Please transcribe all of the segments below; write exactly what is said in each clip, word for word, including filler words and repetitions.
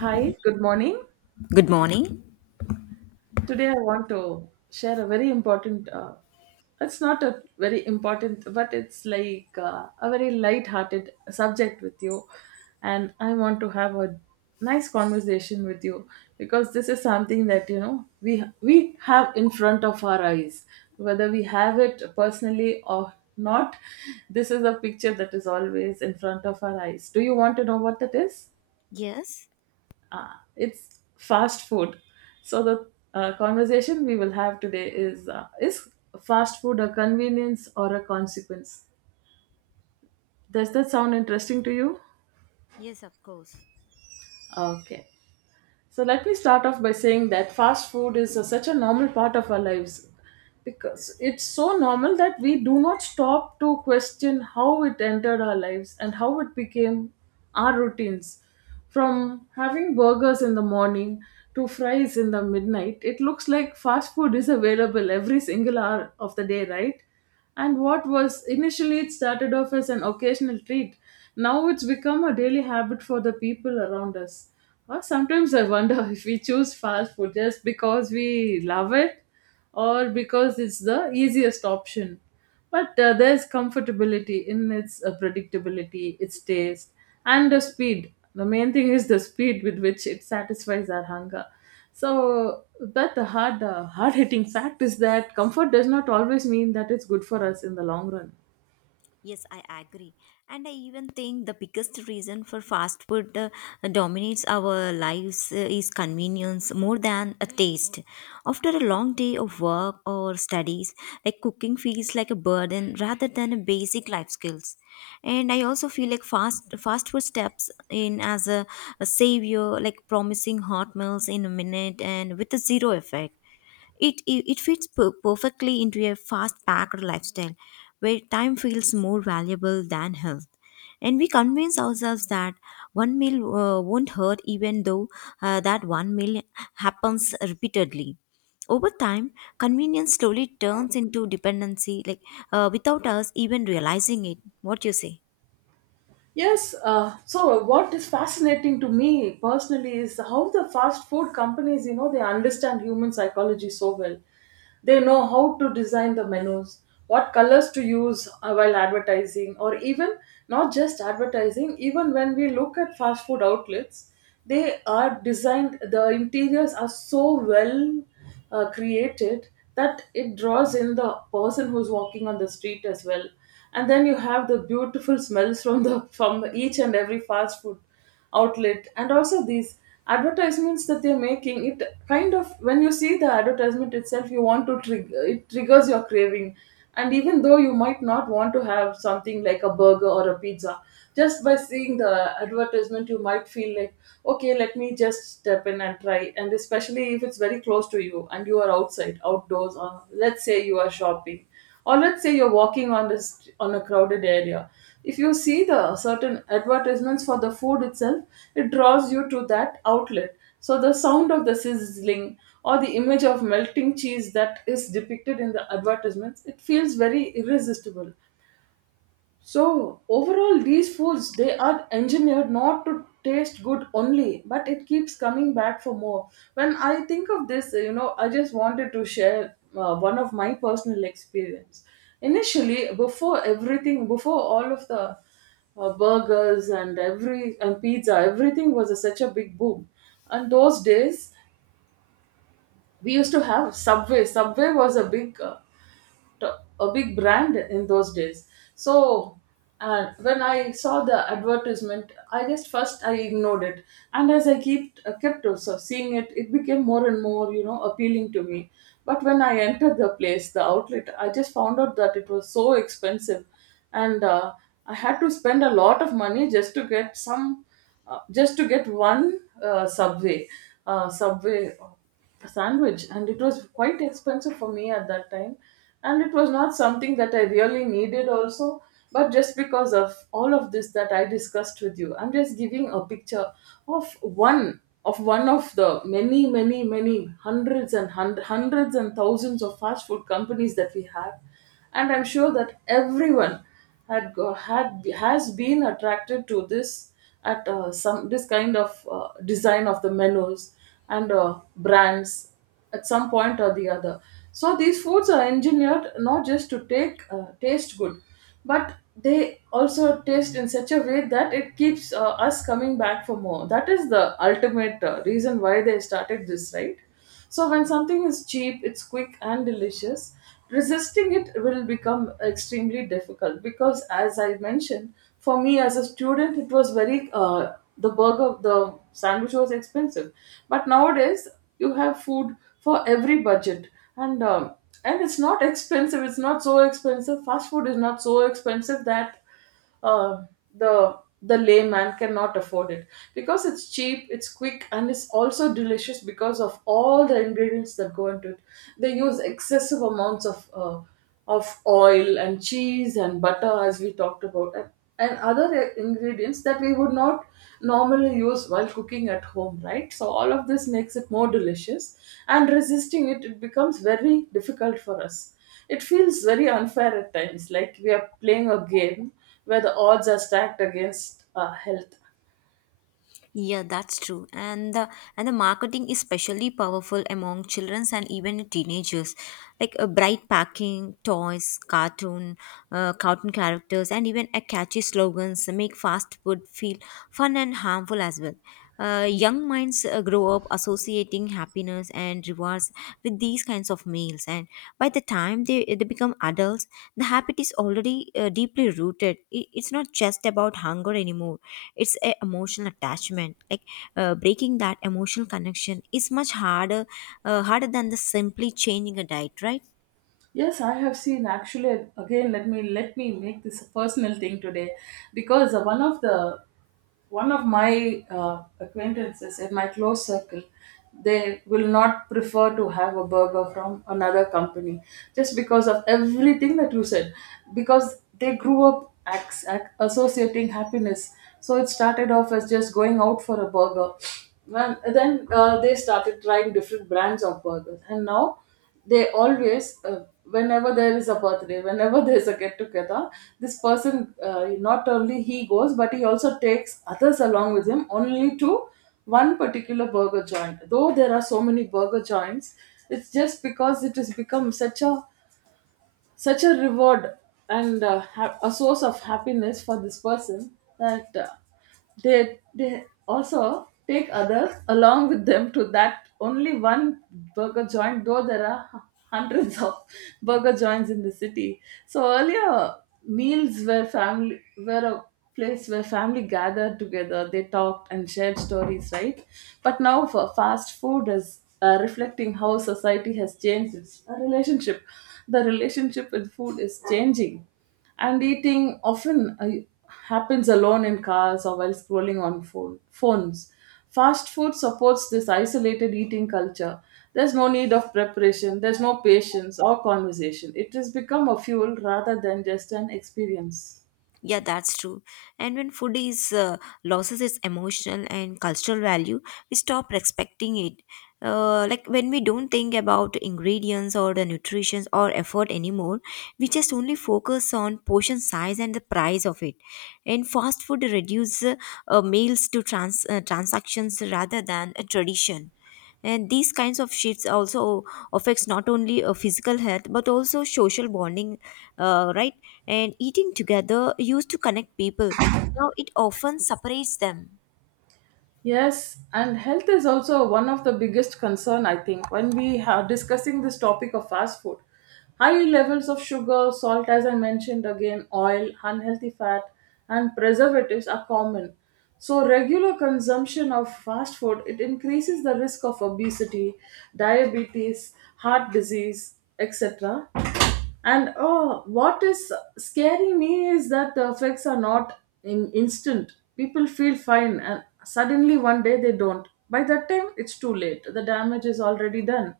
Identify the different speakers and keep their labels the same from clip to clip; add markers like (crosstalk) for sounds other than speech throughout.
Speaker 1: Hi, good morning.
Speaker 2: Good morning.
Speaker 1: Today I want to share a very important, uh, it's not a very important, but it's like uh, a very light-hearted subject with you. And I want to have a nice conversation with you because this is something that, you know, we, we have in front of our eyes. Whether we have it personally or not, this is a picture that is always in front of our eyes. Do you want to know what that is?
Speaker 2: Yes,
Speaker 1: uh, it's fast food. So the uh, conversation we will have today is uh, is fast food a convenience or a consequence? Does that sound interesting to you?
Speaker 2: yes, of course.
Speaker 1: Okay. So let me start off by saying that fast food is a- such a normal part of our lives because it's so normal that we do not stop to question how it entered our lives and how it became our routines. From having burgers in the morning to fries in the midnight, it looks like fast food is available every single hour of the day, right? And what was initially it started off as an occasional treat, now it's become a daily habit for the people around us. Or sometimes I wonder (laughs) if we choose fast food just because we love it or because it's the easiest option. But uh, there's comfortability in its uh, predictability, its taste, and the speed. The main thing is the speed with which it satisfies our hunger. So, but the hard, uh, hard-hitting fact is that comfort does not always mean that it's good for us in the long run.
Speaker 2: Yes, I agree. And I even think the biggest reason for fast food uh, dominates our lives uh, is convenience more than a taste. After a long day of work or studies, like cooking feels like a burden rather than a basic life skills. And I also feel like fast fast food steps in as a, a savior, like promising hot meals in a minute and with a zero effect. It, it, it fits per- perfectly into a fast packed lifestyle where time feels more valuable than health. And we convince ourselves that one meal uh, won't hurt, even though uh, that one meal happens repeatedly. Over time, convenience slowly turns into dependency, like uh, without us even realizing it. What do you say?
Speaker 1: Yes, uh, so what is fascinating to me personally is how the fast food companies, you know, they understand human psychology so well. They know how to design the menus, what colors to use uh, while advertising, or even not just advertising, even when we look at fast food outlets, they are designed, the interiors are so well uh, created that it draws in the person who's walking on the street as well. And then you have the beautiful smells from the from each and every fast food outlet, and also these advertisements that they're making it kind of, when you see the advertisement itself, you want to trigger, it triggers your craving. And even though you might not want to have something like a burger or a pizza, just by seeing the advertisement you might feel like, okay, let me just step in and try. And especially if it's very close to you and you are outside outdoors, or let's say you are shopping, or let's say you're walking on this, on a crowded area, if you see the certain advertisements for the food itself, it draws you to that outlet. So the sound of the sizzling or the image of melting cheese that is depicted in the advertisements, it feels very irresistible. So overall, these foods, they are engineered not to taste good only, but it keeps coming back for more. When I think of this, you know, I just wanted to share uh, one of my personal experience. Initially, before everything, before all of the uh, burgers and every and pizza, everything was a, such a big boom. And those days, we used to have Subway. Subway was a big uh, a big brand in those days. So uh, when I saw the advertisement, I just first I ignored it, and as I kept uh, kept also seeing it, it became more and more you know appealing to me. But when I entered the place, the outlet, I just found out that it was so expensive, and uh, I had to spend a lot of money just to get some uh, just to get one uh, subway uh, subway sandwich. And it was quite expensive for me at that time, and it was not something that I really needed also. But just because of all of this that I discussed with you, I'm just giving a picture of one of one of the many many many hundreds and hun- hundreds and thousands of fast food companies that we have. And I'm sure that everyone had go, had has been attracted to this at uh, some this kind of uh, design of the menus and uh, brands at some point or the other. So these foods are engineered not just to take uh, taste good, but they also taste in such a way that it keeps uh, us coming back for more. That is the ultimate uh, reason why they started this, right? So when something is cheap, it's quick and delicious. Resisting it will become extremely difficult because, as I mentioned, for me as a student, it was very uh, the burger, the sandwich was expensive. But nowadays, you have food for every budget, and um, and it's not expensive. It's not so expensive. Fast food is not so expensive that uh, the the layman cannot afford it, because it's cheap, it's quick, and it's also delicious because of all the ingredients that go into it. They use excessive amounts of uh, of oil and cheese and butter, as we talked about, and, and other ingredients that we would not normally use while cooking at home, right? So all of this makes it more delicious, and resisting it it becomes very difficult for us. It feels very unfair at times, like we are playing a game where the odds are stacked against our health.
Speaker 2: Yeah, that's true. And the and the marketing is especially powerful among children and even teenagers. Like a bright packing, toys, cartoon, uh, cartoon characters, and even a catchy slogans make fast food feel fun and harmful as well. Uh, young minds uh, grow up associating happiness and rewards with these kinds of meals, and by the time they, they become adults, the habit is already uh, deeply rooted. It, it's not just about hunger anymore, it's a emotional attachment, like uh, breaking that emotional connection is much harder uh, harder than the simply changing a diet, right?
Speaker 1: Yes, I have seen actually. Again, let me let me make this a personal thing today, because uh, one of the one of my uh, acquaintances in my close circle, they will not prefer to have a burger from another company just because of everything that you said, because they grew up ac- ac- associating happiness. So it started off as just going out for a burger, and then uh, they started trying different brands of burgers, and now they always uh, whenever there is a birthday, whenever (laughs) there's a get together, this person uh, not only he goes, but he also takes others along with him only to one particular burger joint, though there are so many burger joints. It's just because it has become such a such a reward and uh, ha- a source of happiness for this person, that uh, they they also take others along with them to that only one burger joint, though there are hu- hundreds of (laughs) burger joints in the city. So earlier meals were family were a place where family gathered together, they talked and shared stories, right? But now, for fast food is uh, reflecting how society has changed its relationship. The relationship with food is changing, and eating often uh, happens alone in cars or while scrolling on phone, phones. Fast food supports this isolated eating culture. There's no need of preparation, there's no patience or conversation. It has become a fuel rather than just an experience.
Speaker 2: Yeah, that's true. And when food is uh, loses its emotional and cultural value, we stop respecting it. Uh, like when we don't think about ingredients or the nutrition or effort anymore, we just only focus on portion size and the price of it. And fast food reduces uh, uh, meals to trans uh, transactions rather than a tradition. And these kinds of shifts also affects not only uh, physical health but also social bonding, uh, right? And eating together used to connect people. Now it often separates them.
Speaker 1: Yes, and health is also one of the biggest concern, I think, when we are discussing this topic of fast food. High levels of sugar, salt, as I mentioned again, oil, unhealthy fat and preservatives are common. So regular consumption of fast food, it increases the risk of obesity, diabetes, heart disease, et cetera. And oh, what is scaring me is that the effects are not in instant. People feel fine, and suddenly one day they don't. By that time, it's too late. The damage is already done.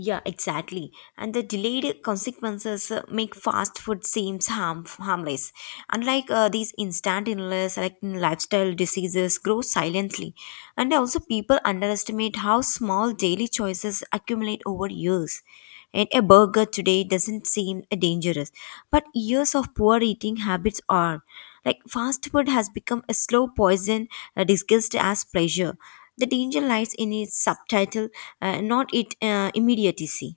Speaker 2: Yeah, exactly. And the delayed consequences uh, make fast food seems harm harmless. Unlike uh, these instant illness, like mm, lifestyle diseases, grow silently. And also, people underestimate how small daily choices accumulate over years. And a burger today doesn't seem uh, dangerous, but years of poor eating habits are. Like fast food has become a slow poison uh, disguised as pleasure. The danger lies in its subtitle, uh, not its uh, immediacy.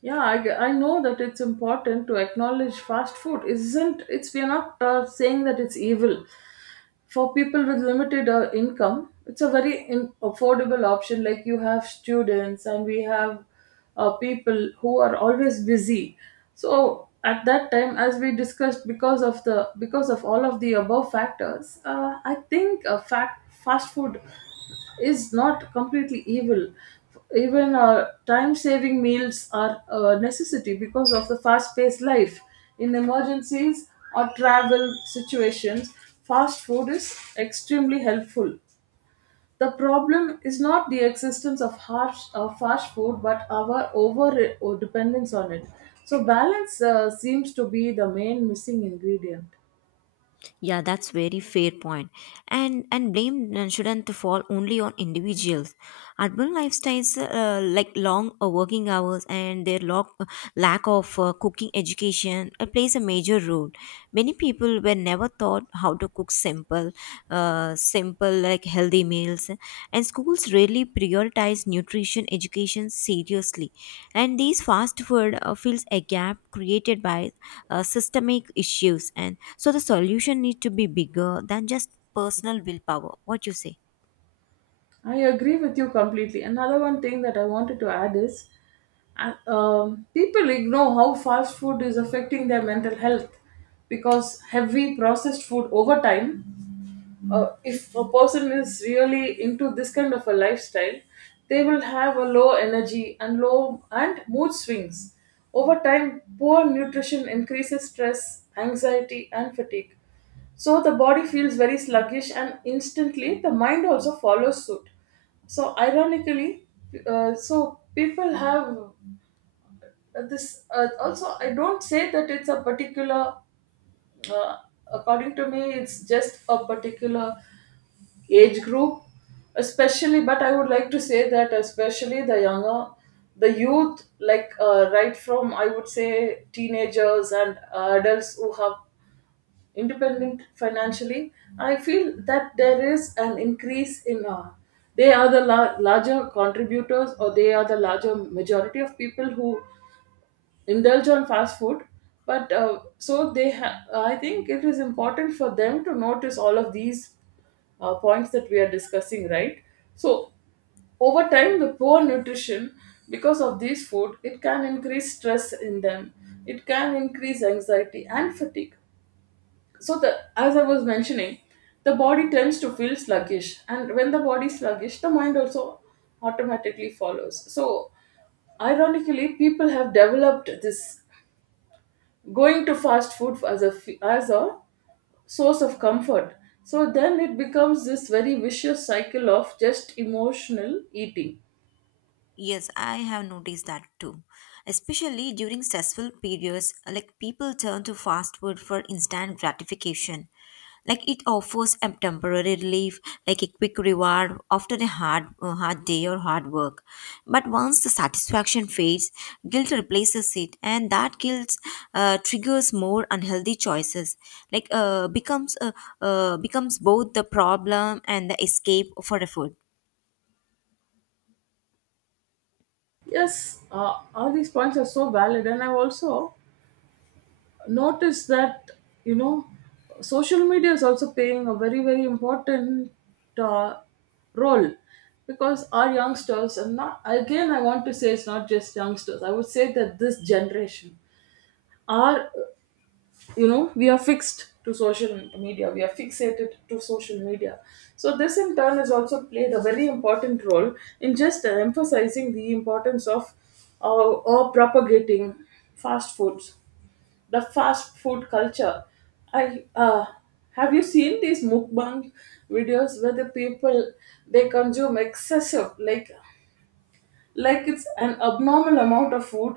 Speaker 1: Yeah, I, g- I know that it's important to acknowledge fast food. Isn't it's we are not uh, saying that it's evil for people with limited uh, income. It's a very in- affordable option. Like, you have students, and we have uh, people who are always busy. So at that time, as we discussed, because of the because of all of the above factors, uh, I think a fact fast food is not completely evil. Even uh, time saving meals are a necessity because of the fast paced life. In emergencies or travel situations, fast food is extremely helpful. The problem is not the existence of harsh, of fast food, but our over or dependence on it. So, balance uh, seems to be the main missing ingredient.
Speaker 2: Yeah, that's very fair point. And and blame uh, shouldn't fall only on individuals. Urban lifestyles uh, like long uh, working hours and their lock, uh, lack of uh, cooking education uh, plays a major role. Many people were never taught how to cook simple, uh, simple like healthy meals, and schools rarely prioritize nutrition education seriously. And these fast food uh, fills a gap created by uh, systemic issues, and so the solution needs to be bigger than just personal willpower. What you say?
Speaker 1: I agree with you completely. Another one thing that I wanted to add is uh, um, people ignore how fast food is affecting their mental health because heavy processed food over time, uh, if a person is really into this kind of a lifestyle, they will have a low energy and low and mood swings. Over time, poor nutrition increases stress, anxiety and fatigue. So the body feels very sluggish and instantly the mind also follows suit. So ironically, uh, so people have uh, this, uh, also I don't say that it's a particular, uh, according to me it's just a particular age group especially, but I would like to say that especially the younger, the youth, like uh, right from I would say teenagers and uh, adults who have independent financially, I feel that there is an increase in uh, they are the la- larger contributors, or they are the larger majority of people who indulge on fast food. But uh, so they ha- I think it is important for them to notice all of these uh, points that we are discussing, right? So over time, the poor nutrition because of these food, it can increase stress in them, it can increase anxiety and fatigue. So the, as I was mentioning, the body tends to feel sluggish, and when the body is sluggish, the mind also automatically follows. So ironically, people have developed this going to fast food as a f- as a source of comfort. So then it becomes this very vicious cycle of just emotional eating.
Speaker 2: Yes, I have noticed that too. Especially during stressful periods, like people turn to fast food for instant gratification. Like it offers a temporary relief, like a quick reward after a hard, uh, hard day or hard work. But once the satisfaction fades, guilt replaces it, and that guilt uh, triggers more unhealthy choices. Like uh, becomes uh, uh, becomes both the problem and the escape for a food.
Speaker 1: Yes, uh, all these points are so valid, and I've also noticed that, you know, social media is also playing a very very important uh, role, because our youngsters, and not again, I want to say it's not just youngsters, I would say that this generation are, you know, we are fixed to social media, we are fixated to social media. So this in turn has also played a very important role in just uh, emphasizing the importance of uh, or propagating fast foods, the fast food culture. I uh, Have you seen these mukbang videos where the people, they consume excessive, like like it's an abnormal amount of food,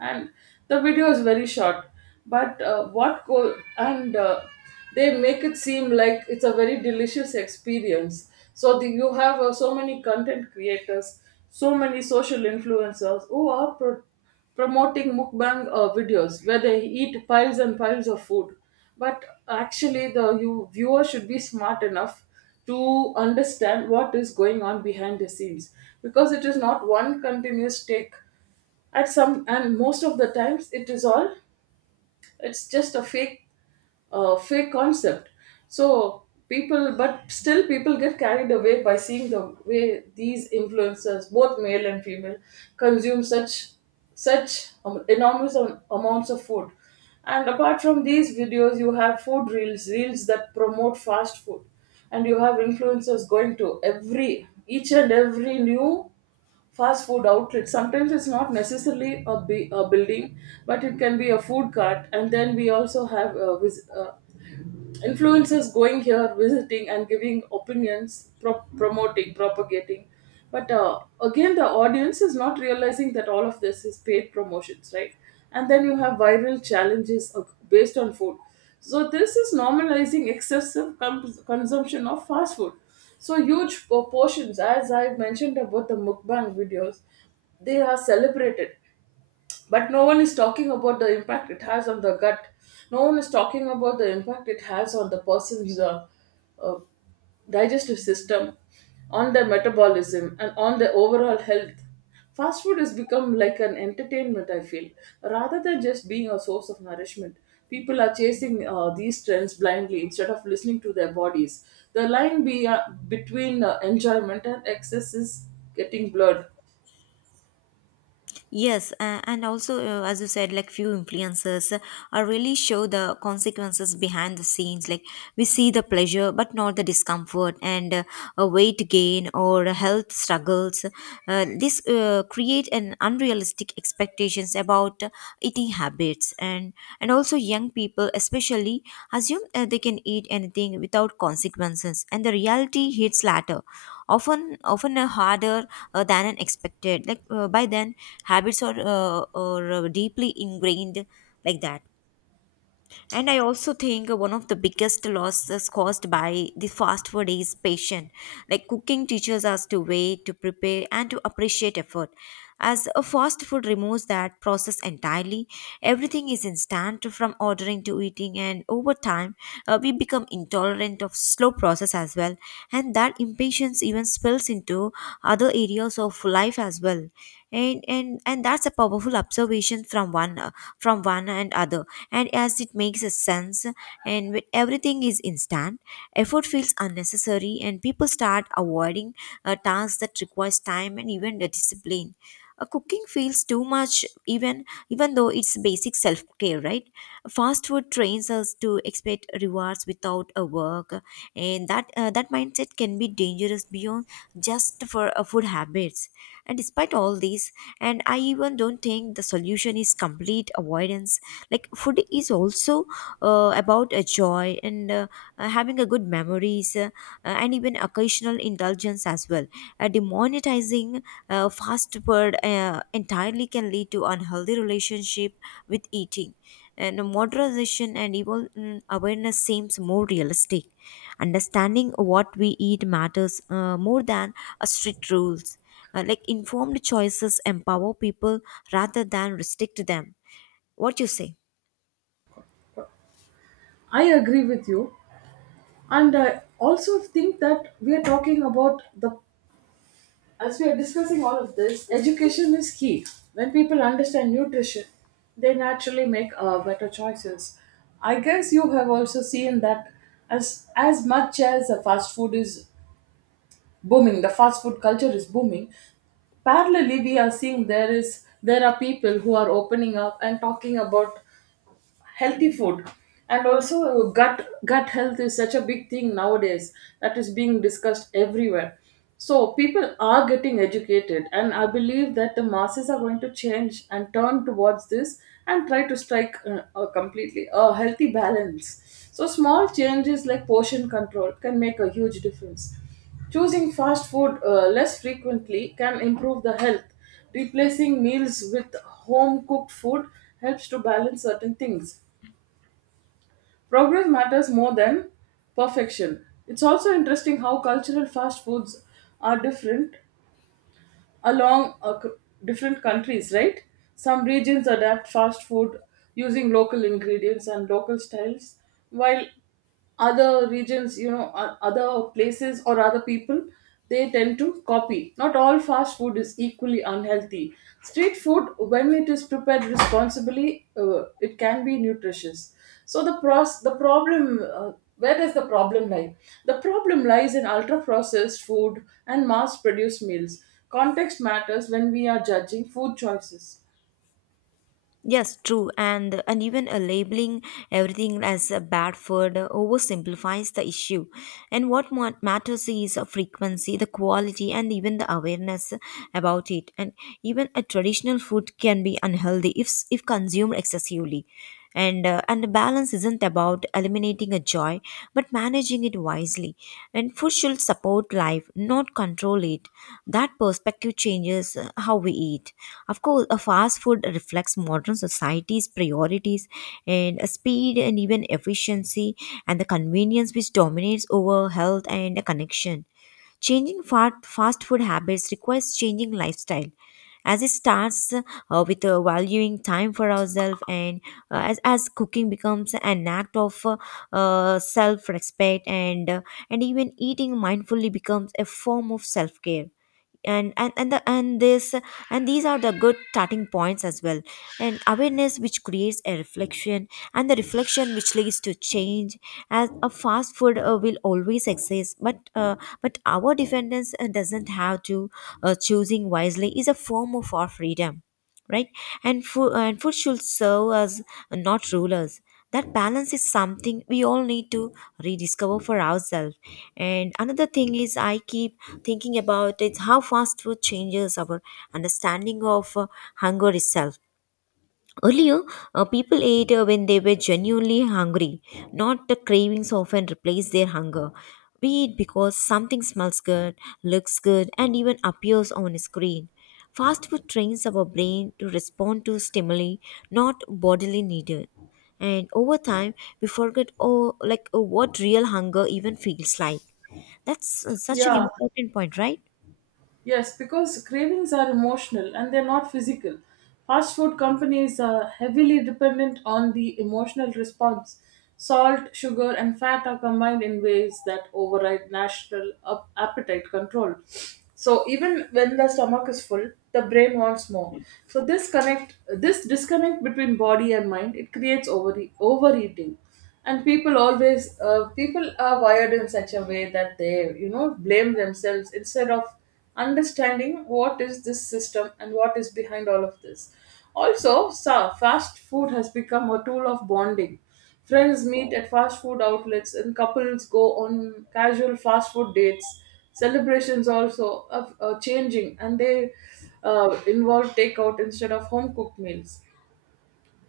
Speaker 1: and the video is very short, but uh, what go and uh, they make it seem like it's a very delicious experience. So the, you have uh, so many content creators, so many social influencers who are pro- promoting mukbang uh, videos where they eat piles and piles of food. But actually the, you, viewer should be smart enough to understand what is going on behind the scenes, because it is not one continuous take. At some, and most of the times it is all, it's just a fake, uh, fake concept. So people, but still people get carried away by seeing the way these influencers, both male and female, consume such such um, enormous am- amounts of food. And apart from these videos, you have food reels, reels that promote fast food, and you have influencers going to every, each and every new fast food outlet. Sometimes it's not necessarily a, bu- a building, but it can be a food cart. And then we also have uh, vis- uh, influencers going here, visiting and giving opinions, pro- promoting, propagating. But uh, again, the audience is not realizing that all of this is paid promotions, right? And then you have viral challenges uh, based on food. So this is normalizing excessive com- consumption of fast food. So huge proportions, as I mentioned about the mukbang videos, they are celebrated, but no one is talking about the impact it has on the gut, no one is talking about the impact it has on the person's uh, uh, digestive system, on their metabolism and on their overall health. Fast food has become like an entertainment, I feel, rather than just being a source of nourishment. People are chasing uh, these trends blindly instead of listening to their bodies. The line be, uh, between uh, enjoyment and excess is getting blurred.
Speaker 2: Yes, uh, and also uh, as you said, like few influencers uh, are really show the consequences behind the scenes. Like we see the pleasure, but not the discomfort, and uh, a weight gain or health struggles. Uh, this uh, create an unrealistic expectations about eating habits. and and also young people especially assume uh, they can eat anything without consequences, and the reality hits latter, often often uh, harder uh, than an expected, like uh, by then habits are, uh, are uh, deeply ingrained like that. And I also think one of the biggest losses caused by the fast food is patience. Like cooking teaches us to wait, to prepare, and to appreciate effort. As a fast food removes that process entirely, everything is instant from ordering to eating, and over time, uh, we become intolerant of slow process as well. And that impatience even spills into other areas of life as well. And and and that's a powerful observation from one uh, from one and other, and as it makes a sense. And when everything is instant, effort feels unnecessary, and people start avoiding uh, tasks that requires time and even the discipline. Uh, cooking feels too much, even even though it's basic self-care, right? Fast food trains us to expect rewards without a work, and that uh, that mindset can be dangerous beyond just for uh, food habits. And despite all these, and I even don't think the solution is complete avoidance. Like food is also uh, about a joy, and uh, uh, having a good memories, uh, uh, and even occasional indulgence as well. Uh, demonetizing uh, fast food uh, entirely can lead to unhealthy relationship with eating. And moderation and even mm, awareness seems more realistic. Understanding what we eat matters uh, more than a strict rules. Uh, like informed choices empower people rather than restrict them. What you say?
Speaker 1: I agree with you. And I also think that we are talking about the, as we are discussing all of this, education is key. When people understand nutrition, they naturally make uh, better choices. I guess you have also seen that as as much as the fast food is booming, the fast food culture is booming. Parallelly, we are seeing there is, there are people who are opening up and talking about healthy food. And also, gut gut health is such a big thing nowadays that is being discussed everywhere. So people are getting educated, and I believe that the masses are going to change and turn towards this, and try to strike uh, a completely a healthy balance. So small changes like portion control can make a huge difference. Choosing fast food uh, less frequently can improve the health. Replacing meals with home cooked food helps to balance certain things. Progress matters more than perfection. It's also interesting how cultural fast foods are different along uh, c- different countries, right? Some regions adapt fast food using local ingredients and local styles, while other regions, you know, o- other places or other people, they tend to copy. Not all fast food is equally unhealthy. Street food, when it is prepared responsibly, uh, it can be nutritious. So the pros- the problem, uh, where does the problem lie? The problem lies in ultra processed food and mass produced meals. Context matters when we are judging food choices.
Speaker 2: Yes, true, and and even uh, labeling everything as a bad food uh, oversimplifies the issue. And what ma- matters is the frequency, the quality, and even the awareness about it. And even a traditional food can be unhealthy if s- if consumed excessively. And uh, and the balance isn't about eliminating a joy but managing it wisely. And food should support life, not control it. That perspective changes uh, how we eat. Of course a fast food reflects modern society's priorities, and uh, speed and even efficiency and the convenience which dominates over health and a connection. Changing fa- fast food habits requires changing lifestyle. As it starts uh, with uh, valuing time for ourselves, and uh, as, as cooking becomes an act of uh, uh, self-respect, and uh, and even eating mindfully becomes a form of self-care. And and and, the, and this and these are the good starting points as well. And awareness which creates a reflection and the reflection which leads to change. As a fast food uh, will always exist but uh, but our dependence uh, doesn't have to. Uh, choosing wisely is a form of our freedom, right? And food and food should serve us, not rule us. That balance is something we all need to rediscover for ourselves. And another thing is I keep thinking about is how fast food changes our understanding of uh, hunger itself. Earlier, uh, people ate uh, when they were genuinely hungry, not the cravings often replace their hunger. We eat because something smells good, looks good, and even appears on a screen. Fast food trains our brain to respond to stimuli, not bodily needed. And over time, we forget, oh, like uh, what real hunger even feels like. That's uh, such an
Speaker 1: Yeah.
Speaker 2: important point, right?
Speaker 1: Yes, because cravings are emotional and they're not physical. Fast food companies are heavily dependent on the emotional response. Salt, sugar, and fat are combined in ways that override natural up- appetite control. So even when the stomach is full, the brain wants more. So this connect, this disconnect between body and mind, it creates over overeating, and people always, uh, people are wired in such a way that they, you know, blame themselves instead of understanding what is this system and what is behind all of this. Also, sa- fast food has become a tool of bonding. Friends meet at fast food outlets, and couples go on casual fast food dates. Celebrations also are, are changing, and they uh, involve takeout instead of home cooked meals.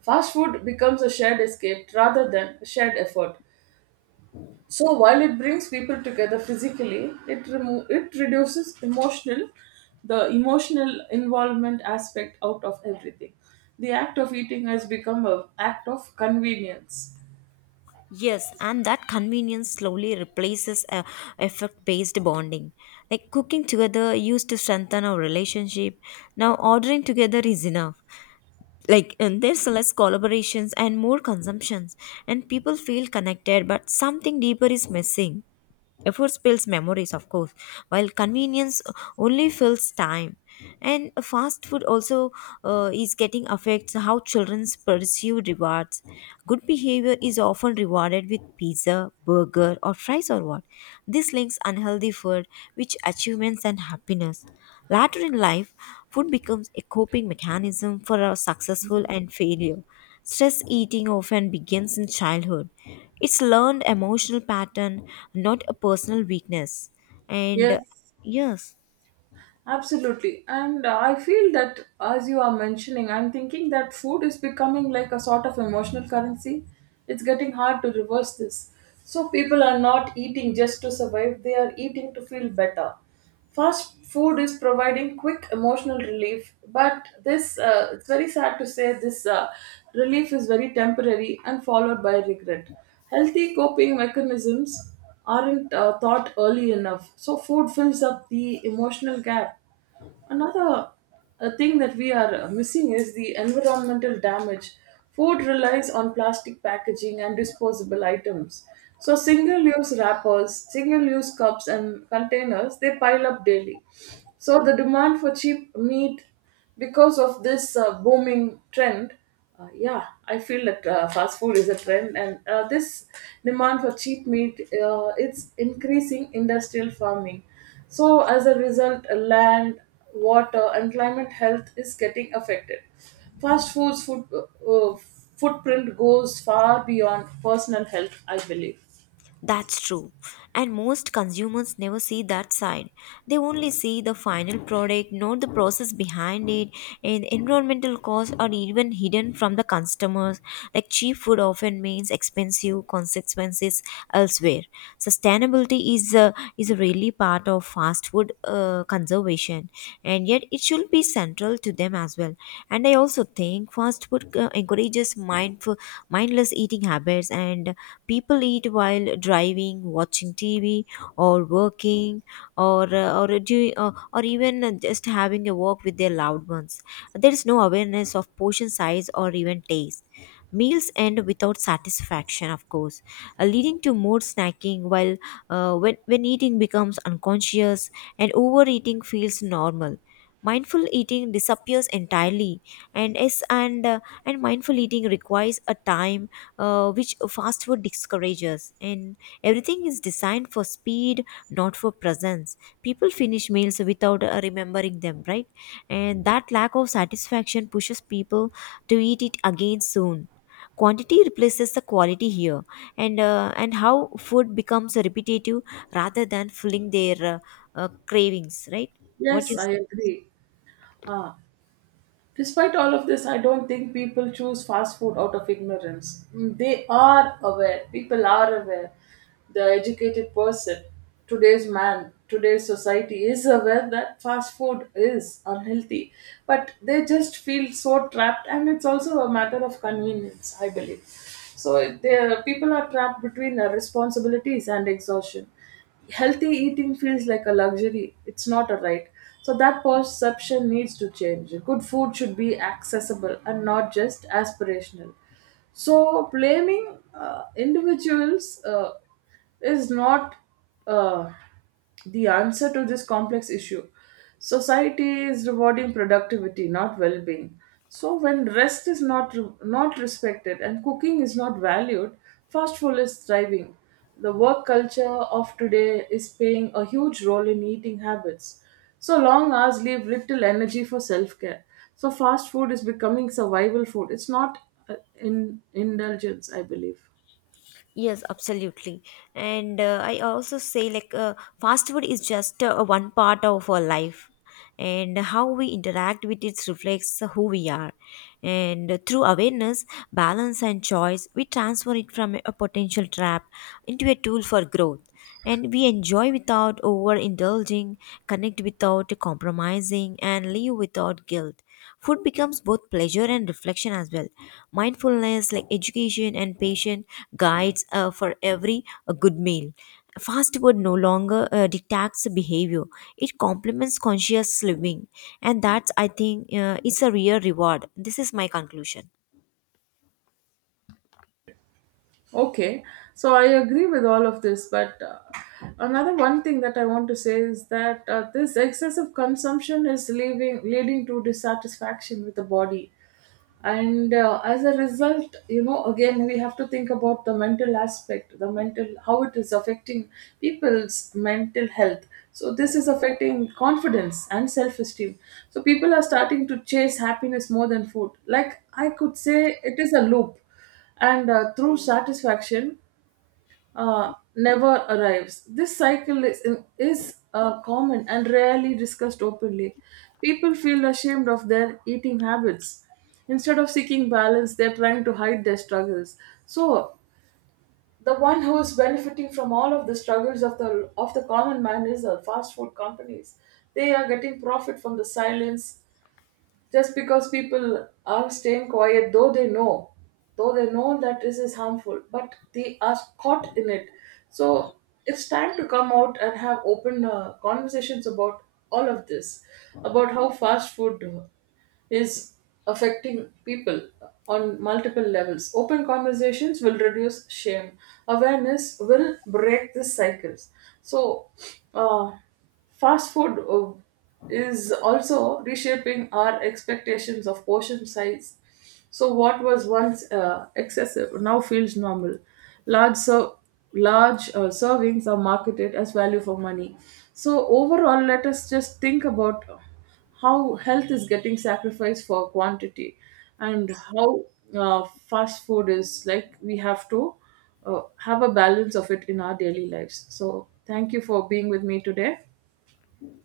Speaker 1: Fast food becomes a shared escape rather than a shared effort. So while it brings people together physically, it remo- it reduces emotional, the emotional involvement aspect out of everything. The act of eating has become a act of convenience.
Speaker 2: Yes, and that convenience slowly replaces a effect-based bonding. Like cooking together used to strengthen our relationship. Now ordering together is enough. Like and there's less collaborations and more consumptions, and people feel connected, but something deeper is missing. Effort spills memories, of course, while convenience only fills time. And fast food also uh, is getting affects how children pursue rewards. Good behavior is often rewarded with pizza, burger, or fries, or what. This links unhealthy food with achievements and happiness. Later in life, food becomes a coping mechanism for our successful and failure. Stress eating often begins in childhood. It's learned emotional pattern, not a personal weakness. And uh,
Speaker 1: Yes.
Speaker 2: Yes,
Speaker 1: Absolutely. And uh, I feel that as you are mentioning, I'm thinking that food is becoming like a sort of emotional currency. It's getting hard to reverse this. So people are not eating just to survive, they are eating to feel better. Fast food is providing quick emotional relief, but this, uh, it's very sad to say, this uh, relief is very temporary and followed by regret. Healthy coping mechanisms aren't uh, thought early enough. So, food fills up the emotional gap. Another uh, thing that we are uh, missing is the environmental damage. Food relies on plastic packaging and disposable items. So single-use wrappers, single-use cups and containers, they pile up daily. So the demand for cheap meat because of this uh, booming trend, uh, yeah, I feel that uh, fast food is a trend, and uh, this demand for cheap meat, uh, it's increasing industrial farming. So, as a result, land, water, and climate health is getting affected. Fast food's food, uh, footprint goes far beyond personal health, I believe.
Speaker 2: that's true. And most consumers never see that side. They only see the final product, not the process behind it. And environmental costs are even hidden from the customers. Like cheap food often means expensive consequences elsewhere. Sustainability is a, is really part of fast food uh, conservation, and yet it should be central to them as well. And I also think fast food uh, encourages mindful mindless eating habits. And people eat while driving, watching TV, or working, or uh, or doing or, or even uh, just having a walk with their loved ones. There is no awareness of portion size or even taste. Meals end without satisfaction, of course, uh, leading to more snacking, while uh, when, when eating becomes unconscious and overeating feels normal. Mindful eating disappears entirely, and yes, and uh, and mindful eating requires a time uh, which fast food discourages. And everything is designed for speed, not for presence. People finish meals without uh, remembering them, right? And that lack of satisfaction pushes people to eat it again soon. Quantity replaces the quality here. And uh, and how food becomes repetitive rather than filling their uh, uh, cravings, right? What you
Speaker 1: Yes, I
Speaker 2: say?
Speaker 1: agree. Uh, Despite all of this, I don't think people choose fast food out of ignorance. Mm. They are aware. People are aware. The educated person, today's man, today's society is (laughs) aware that fast food is unhealthy. But they just feel so trapped, and it's also a matter of convenience, I believe. So they, people are trapped between uh, responsibilities and exhaustion. Healthy eating feels like a luxury, it's not a right. So that perception needs to change. Good food should be accessible and not just aspirational. So blaming uh, individuals uh, is not uh, the answer to this complex issue. Society is rewarding productivity, not well-being. So when rest is not not respected and cooking is not valued, fast food is thriving. The work culture of today is playing a huge role in eating habits. So long hours leave little energy for self-care. So fast food is becoming survival food. It's not uh, in indulgence, I believe.
Speaker 2: Yes, absolutely. And uh, I also say like uh, fast food is just uh, one part of our life, and how we interact with it reflects who we are. And uh, through awareness, balance and choice, we transform it from a potential trap into a tool for growth. And we enjoy without overindulging, connect without compromising, and live without guilt. Food becomes both pleasure and reflection as well. Mindfulness, like education and patience, guides uh, for every uh, good meal. Fast food no longer uh, dictates behavior; it complements conscious living, and that's I think uh, it's a real reward. This is my conclusion.
Speaker 1: Okay, so I agree with all of this, but uh, another one thing that I want to say is that uh, this excessive consumption is leaving, leading to dissatisfaction with the body. And uh, as a result, you know, again we have to think about the mental aspect, the mental, how it is affecting people's mental health. So this is affecting confidence and self-esteem. So people are starting to chase happiness more than food, like I could say it is a loop. And uh, through satisfaction uh, never arrives. This cycle is, is uh, common and rarely discussed openly. People feel ashamed of their eating habits. Instead of seeking balance, they're trying to hide their struggles. So, the one who is benefiting from all of the struggles of the, of the common man is the fast food companies. They are getting profit from the silence, just because people are staying quiet. Though they know, though they know that this is harmful, but they are caught in it. So it's time to come out and have open uh, conversations about all of this, about how fast food uh, is affecting people on multiple levels. Open conversations will reduce shame. Awareness will break these cycles. So, uh, fast food uh, is also reshaping our expectations of portion size. So, what was once uh, excessive now feels normal. Large, ser- large uh, servings are marketed as value for money. So, overall, let us just think about how health is getting sacrificed for quantity, and how uh, fast food is, like, we have to uh, have a balance of it in our daily lives. So, thank you for being with me today.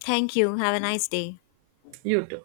Speaker 2: Thank you. Have a nice day.
Speaker 1: You too.